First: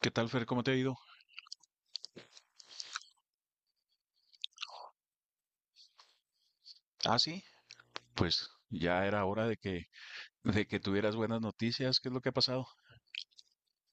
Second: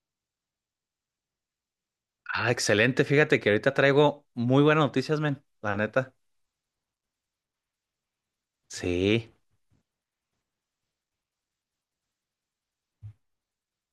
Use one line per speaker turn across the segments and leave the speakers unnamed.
¿Qué tal, Fer? ¿Cómo te ha ido?
Ah, excelente. Fíjate que ahorita traigo muy buenas noticias, men. La neta.
Ah, sí, pues ya era
Sí.
hora de que tuvieras buenas noticias. ¿Qué es lo que ha pasado?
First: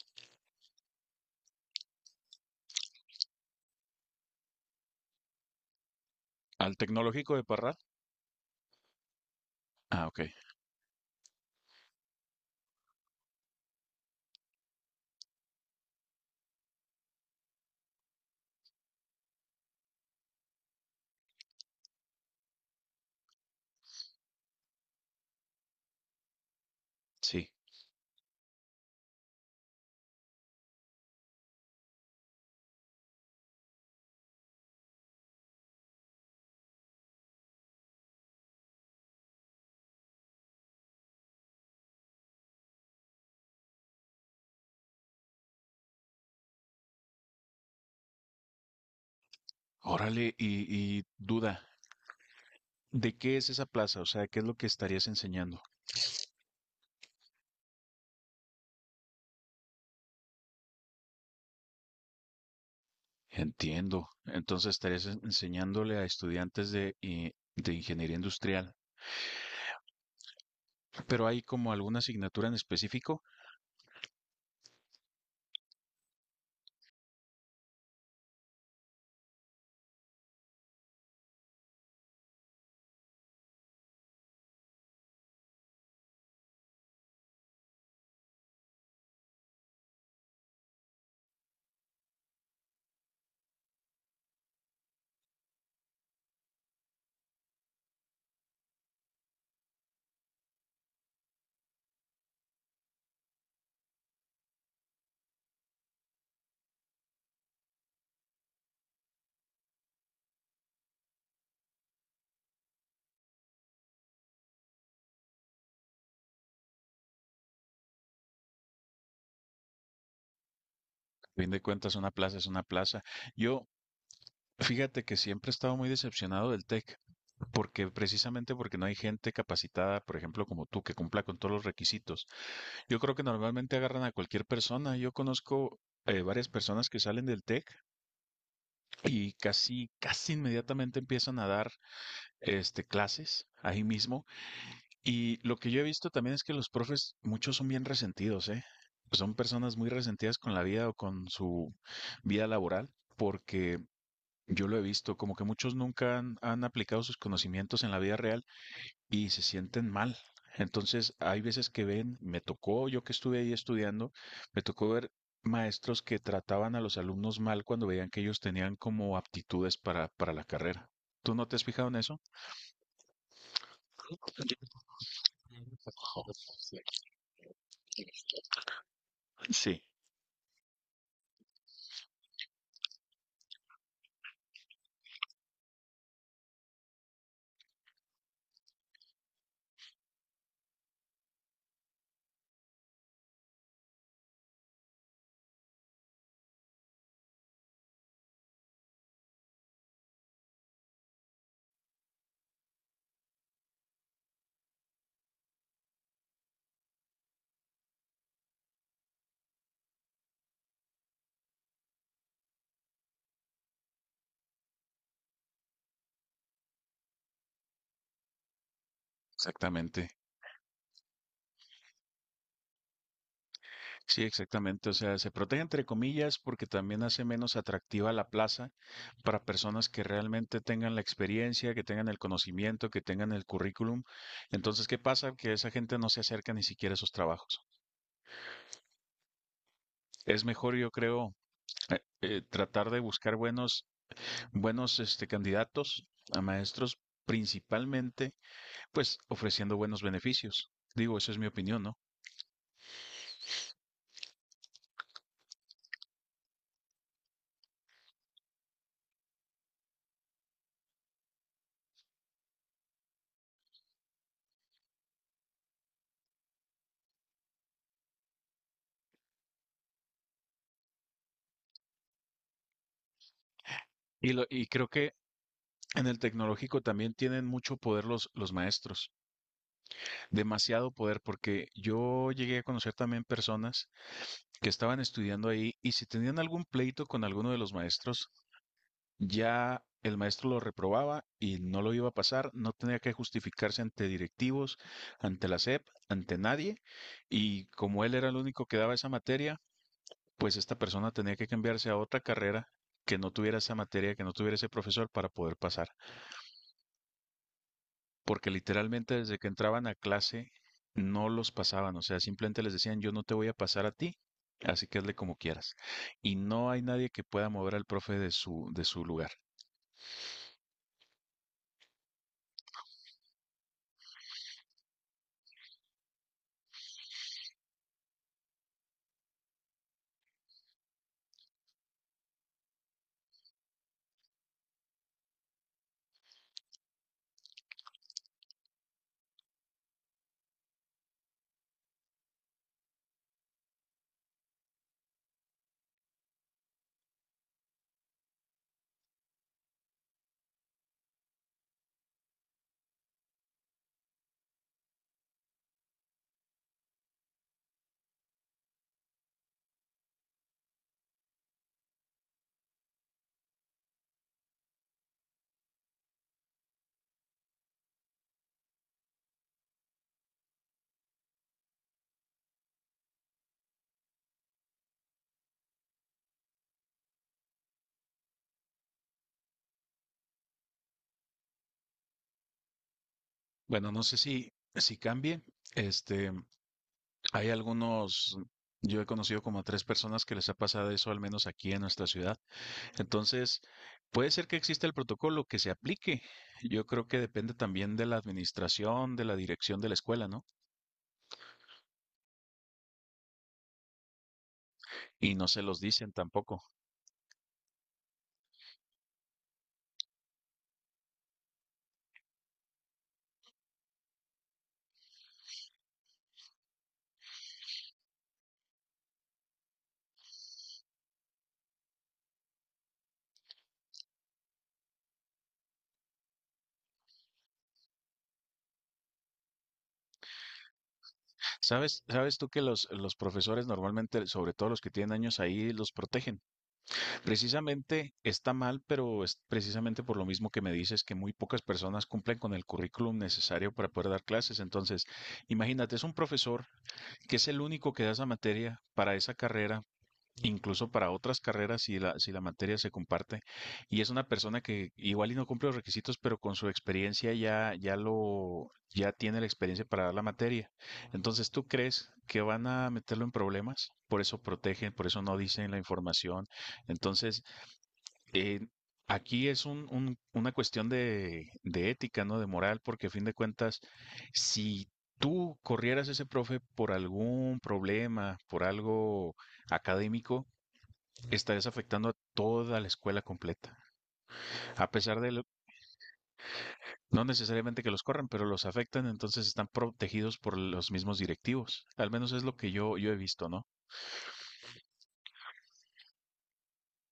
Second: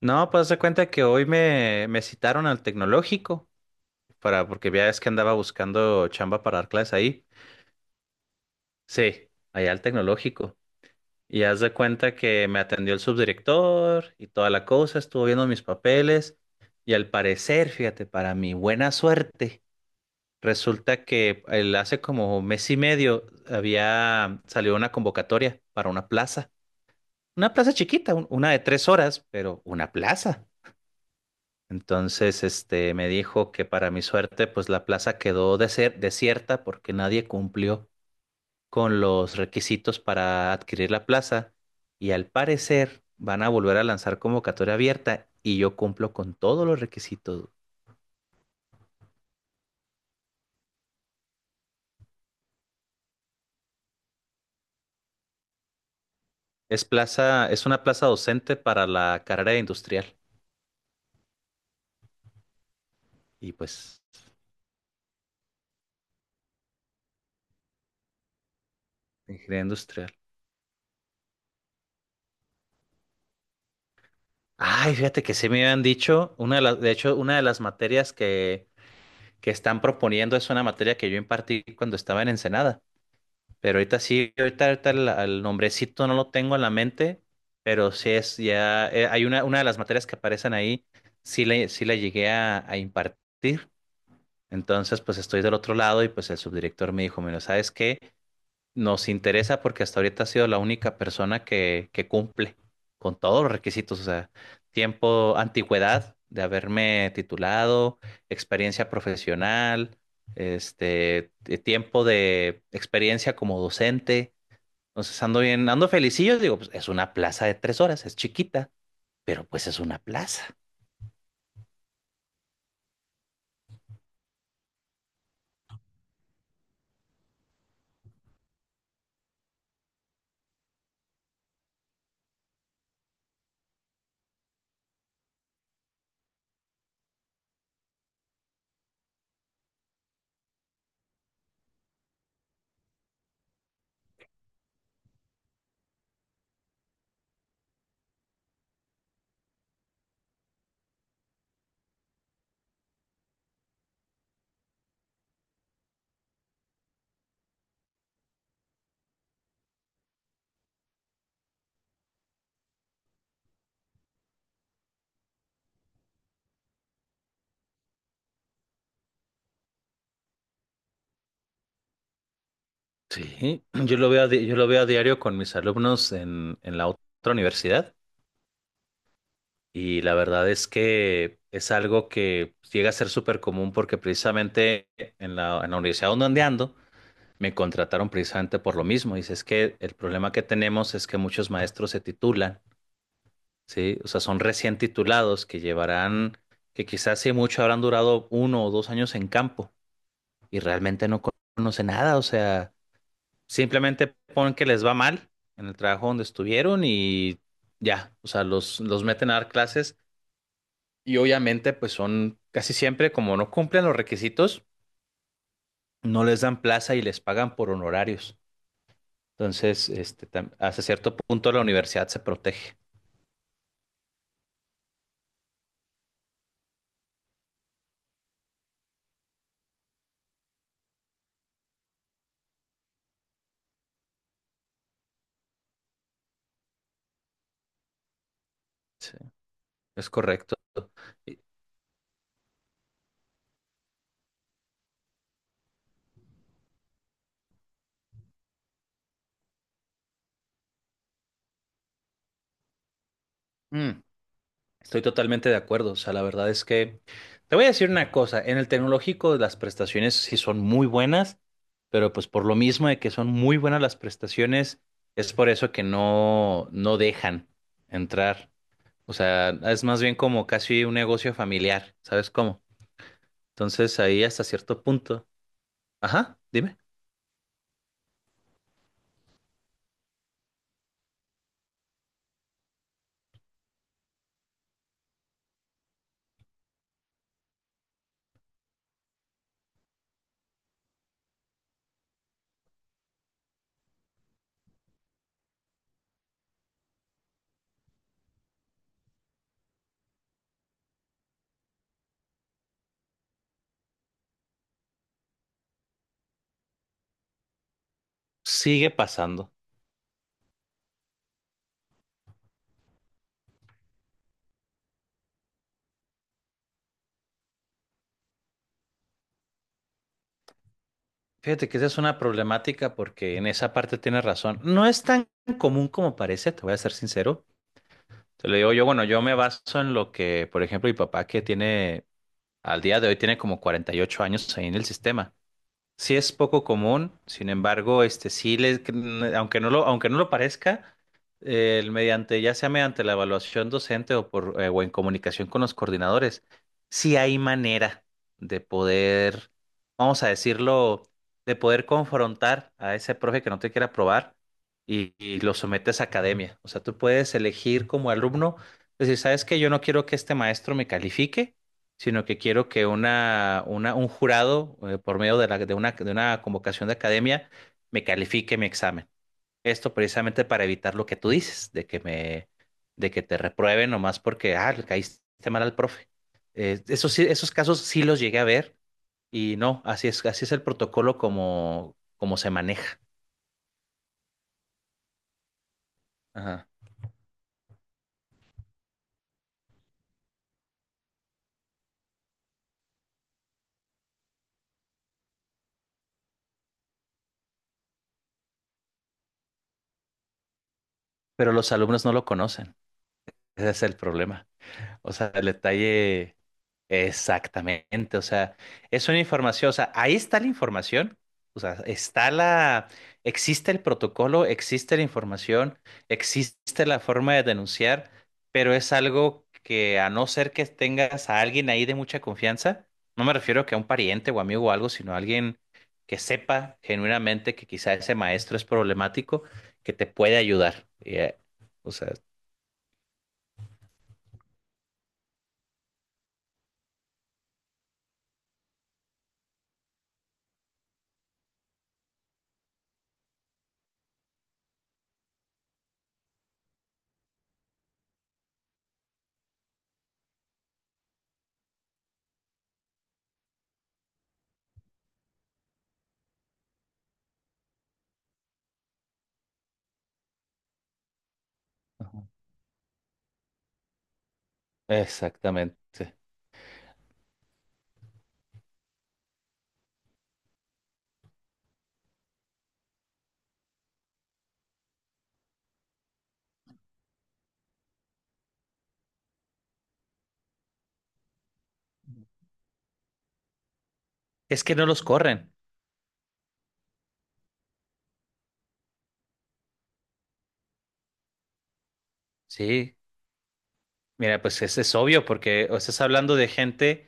No, pues haz de cuenta que hoy me citaron al tecnológico porque ya es que andaba buscando chamba para dar
¿Al
clases ahí.
tecnológico de Parral?
Sí, allá al
Ah, ok,
tecnológico. Y haz de cuenta que me atendió el subdirector y toda la cosa, estuvo viendo mis papeles. Y al parecer, fíjate, para mi buena suerte, resulta que hace como mes y medio había salido una convocatoria para una plaza.
sí.
Una plaza chiquita, una de tres horas, pero una plaza. Entonces, este, me dijo que para mi suerte, pues la plaza quedó desierta porque nadie cumplió con los requisitos para adquirir la plaza, y al parecer van a volver a lanzar convocatoria abierta y yo cumplo con todos los requisitos.
Órale, y duda, ¿de qué es esa plaza? O sea, ¿qué es lo que estarías enseñando?
Es plaza, es una plaza docente para la carrera de industrial y pues
Entiendo. Entonces estarías enseñándole a estudiantes de ingeniería industrial.
de ingeniería industrial.
Pero hay como alguna asignatura en específico.
Ay, fíjate que sí me habían dicho, una de las, de hecho, una de las materias que están proponiendo es una materia que yo impartí cuando estaba en Ensenada. Pero ahorita sí, ahorita el nombrecito no lo tengo en la mente, pero sí es ya, hay una de las materias que aparecen ahí, sí la llegué a impartir. Entonces, pues estoy del otro lado y pues el subdirector me dijo, mira, ¿sabes qué? Nos interesa porque hasta ahorita ha sido la única persona que cumple con todos los requisitos, o sea, tiempo, antigüedad de haberme titulado, experiencia profesional, este, de tiempo de experiencia como docente. Entonces ando bien, ando felicillo, digo, pues es una plaza de tres horas, es chiquita, pero pues es una plaza.
A fin de cuentas, una plaza es una plaza. Yo, Fíjate que siempre he estado muy decepcionado del TEC, porque precisamente porque no hay gente capacitada, por ejemplo, como tú, que cumpla con todos los requisitos. Yo creo que normalmente agarran a cualquier persona. Yo conozco varias personas que salen del TEC y casi, casi inmediatamente empiezan a dar clases ahí mismo. Y lo que yo he visto también es que los profes, muchos son bien resentidos, ¿eh? Son personas muy resentidas con la vida o con su vida laboral, porque yo lo he visto, como que muchos nunca han aplicado sus conocimientos en la vida real y se sienten mal. Entonces, hay veces que ven, me tocó, yo que estuve ahí estudiando, me tocó ver maestros que trataban a los alumnos mal cuando veían que ellos tenían como aptitudes para la carrera. ¿Tú no te has fijado en eso?
Sí, yo lo veo yo lo veo a diario con mis alumnos en, la otra universidad.
Sí,
Y la verdad es que es algo que llega a ser súper común porque precisamente en la universidad donde ando me contrataron precisamente por lo mismo. Dice, es que el problema que tenemos es que muchos maestros se titulan, ¿sí? O sea, son recién titulados que llevarán, que quizás si mucho habrán durado uno o dos años en campo y realmente no conocen nada. O sea, simplemente ponen que les va mal en el trabajo donde estuvieron y ya, o sea, los meten a dar clases. Y obviamente, pues son casi siempre, como no cumplen los requisitos, no les dan plaza y les pagan por honorarios. Entonces,
exactamente.
este, hasta cierto punto la universidad se protege.
Sí, exactamente. O sea, se protege entre comillas porque también hace menos atractiva la plaza para personas que realmente tengan la experiencia, que tengan el conocimiento, que tengan el currículum. Entonces, ¿qué pasa? Que esa gente no se acerca ni siquiera a esos trabajos.
Sí, es
Es
correcto.
mejor, yo creo,
Y-
tratar de buscar buenos, candidatos a maestros, principalmente, pues, ofreciendo buenos beneficios. Digo, eso es mi opinión, ¿no?
mm, Estoy totalmente de acuerdo. O sea, la verdad es que te voy a decir una cosa. En el tecnológico las prestaciones sí son muy buenas, pero pues por lo mismo de que son muy buenas las prestaciones, es por eso que no, no dejan entrar. O sea, es más bien como casi un negocio familiar, ¿sabes cómo? Entonces ahí hasta
Y
cierto
creo que
punto.
en el
Ajá,
tecnológico
dime.
también tienen mucho poder los maestros. Demasiado poder porque yo llegué a conocer también personas que estaban estudiando ahí y si tenían algún pleito con alguno de los maestros, ya el maestro lo reprobaba y no lo iba a pasar, no tenía que justificarse ante directivos, ante la SEP, ante nadie, y como él era el único que daba esa materia, pues esta persona tenía que cambiarse a otra carrera que no tuviera esa materia, que no tuviera ese profesor para poder pasar, porque
Sigue
literalmente desde que
pasando.
entraban a clase no los pasaban. O sea, simplemente les decían, yo no te voy a pasar a ti, así que hazle como quieras. Y no hay nadie que pueda mover al profe de su lugar.
Fíjate que esa es una problemática porque en esa parte tienes razón. No es tan común como parece, te voy a ser sincero. Te lo digo yo, bueno, yo me baso en lo que, por ejemplo, mi papá que tiene, al día de hoy tiene como 48 años ahí en el sistema. Sí es poco común, sin embargo, este sí les, aunque no lo parezca, el mediante, ya sea mediante la evaluación docente o por o en comunicación con los coordinadores, sí hay manera de poder, vamos a decirlo, de poder confrontar a ese profe que no te quiere aprobar, y lo sometes a academia. O sea, tú puedes elegir como alumno, decir, ¿sabes qué? Yo no quiero que este maestro me califique, sino que quiero que un jurado, por medio de, de una convocación de academia, me califique mi examen. Esto precisamente para evitar lo que tú dices, de que te reprueben nomás porque, ah, le caíste mal al profe. Esos casos sí los llegué a ver y no, así es el protocolo como, como se maneja.
Bueno, no sé si cambie, este,
Ajá.
hay algunos, yo he conocido como a tres personas que les ha pasado eso, al menos aquí en nuestra ciudad. Entonces, puede ser que exista el protocolo que se aplique. Yo creo que depende también de la administración, de la dirección de la escuela, ¿no?
Pero los alumnos no lo conocen. Ese es el problema. O
Y
sea,
no
el
se los dicen
detalle.
tampoco.
Exactamente, o sea, es una información, o sea, ahí está la información, o sea, existe el protocolo, existe la información, existe la forma de denunciar, pero es algo que a no ser que tengas a alguien ahí de mucha confianza, no me refiero que a un pariente o amigo o algo, sino a alguien que sepa genuinamente que quizá ese maestro es problemático, que te puede ayudar. O
¿Sabes,
sea,
sabes tú que los profesores normalmente, sobre todo los que tienen años ahí, los protegen? Precisamente está mal, pero es precisamente por lo mismo que me dices, que muy pocas personas cumplen con el currículum necesario para poder dar clases. Entonces, imagínate, es un profesor que es el único que da esa materia para esa carrera, incluso para otras carreras si si la materia se comparte. Y es una persona que igual y no cumple los requisitos, pero con su experiencia ya tiene la experiencia para dar la materia. Entonces, ¿tú crees que van a meterlo en problemas? Por eso protegen, por eso no dicen la
exactamente.
información. Entonces, eh, aquí es una cuestión de ética, ¿no? De moral, porque a fin de cuentas, si tú corrieras a ese profe por algún problema, por algo académico, estarías afectando a toda la escuela completa.
Es que no
A
los
pesar de, lo-
corren.
No necesariamente que los corran, pero los afectan, entonces están protegidos por los mismos directivos. Al menos es lo que
Sí,
yo he visto, ¿no?
mira, pues ese es obvio, porque o estás hablando de gente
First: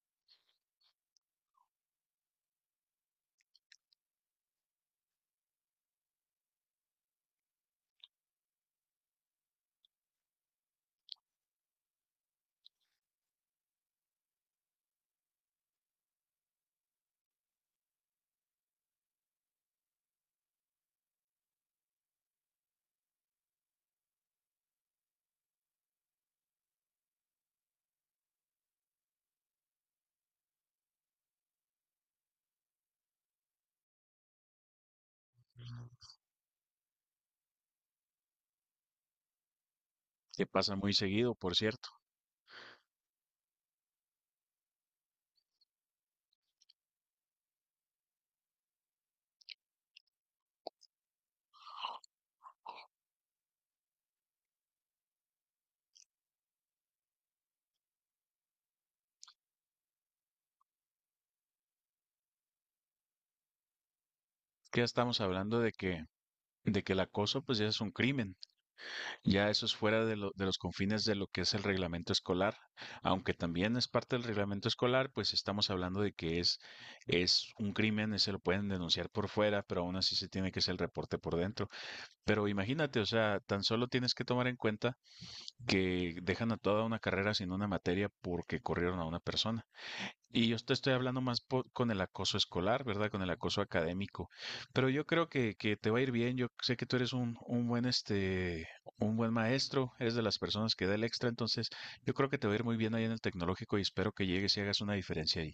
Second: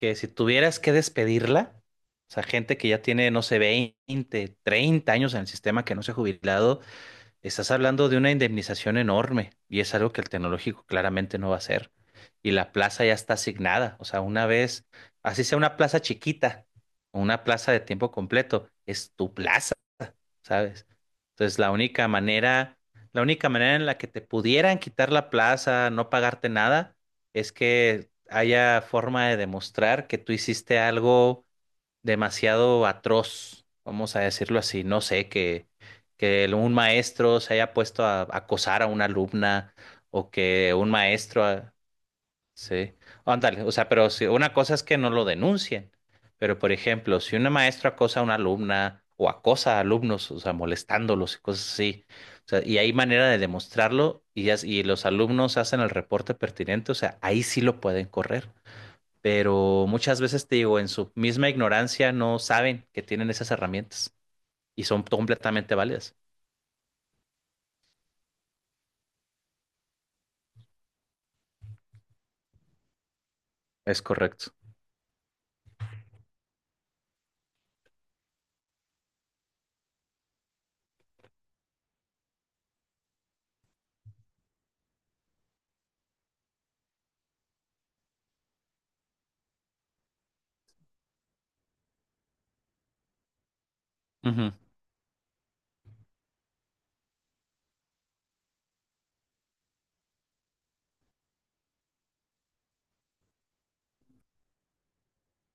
que si tuvieras que despedirla, o sea, gente que ya tiene, no sé, 20, 30 años en el sistema que no se ha jubilado, estás hablando de una indemnización enorme y es algo que el tecnológico claramente no va a hacer. Y la plaza ya está asignada, o sea, una vez, así sea una plaza chiquita o una plaza de tiempo completo, es tu plaza. ¿Sabes? Entonces, la única manera en la que te pudieran quitar la plaza, no pagarte nada, es que haya forma de demostrar que tú hiciste algo demasiado atroz, vamos a decirlo así, no sé, que un maestro se haya puesto a acosar a una alumna, o
Que
que
pasa
un
muy seguido,
maestro...
por cierto.
Sí, ándale, o sea, pero si una cosa es que no lo denuncien, pero por ejemplo, si una maestra acosa a una alumna o acosa a alumnos, o sea, molestándolos y cosas así, o sea, y hay manera de demostrarlo y, y los alumnos hacen el reporte pertinente, o sea, ahí sí lo pueden correr, pero muchas veces te digo, en su misma ignorancia no saben que tienen esas herramientas
Que
y
ya
son
estamos hablando
completamente válidas.
de que el acoso, pues ya es un crimen. Ya eso es fuera de los confines de lo que es el reglamento escolar. Aunque también es
Es
parte del
correcto.
reglamento escolar, pues estamos hablando de que es un crimen, y se lo pueden denunciar por fuera, pero aún así se tiene que hacer el reporte por dentro. Pero imagínate, o sea, tan solo tienes que tomar en cuenta que dejan a toda una carrera sin una materia porque corrieron a una persona. Y yo te estoy hablando con el acoso escolar, ¿verdad? Con el acoso académico.
Ujú.
Pero yo creo que te va a ir bien. Yo sé que tú eres un buen, un buen maestro, eres de las personas que da el extra, entonces yo creo que te va a ir muy bien ahí en el tecnológico y espero que llegues y hagas una diferencia ahí.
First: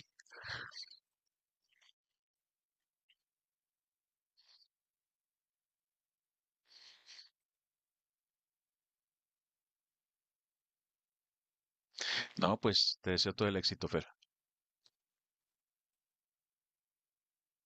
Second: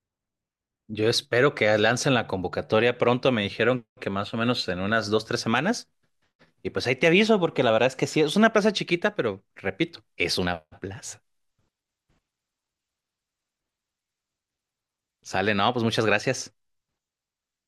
Yo espero que lancen la convocatoria pronto. Me dijeron que más o menos en unas 2, 3 semanas. Y pues ahí te aviso, porque la verdad es que sí, es una plaza chiquita, pero repito, es una plaza.
No, pues te deseo todo el éxito, Fer.
Sale, no, pues muchas gracias.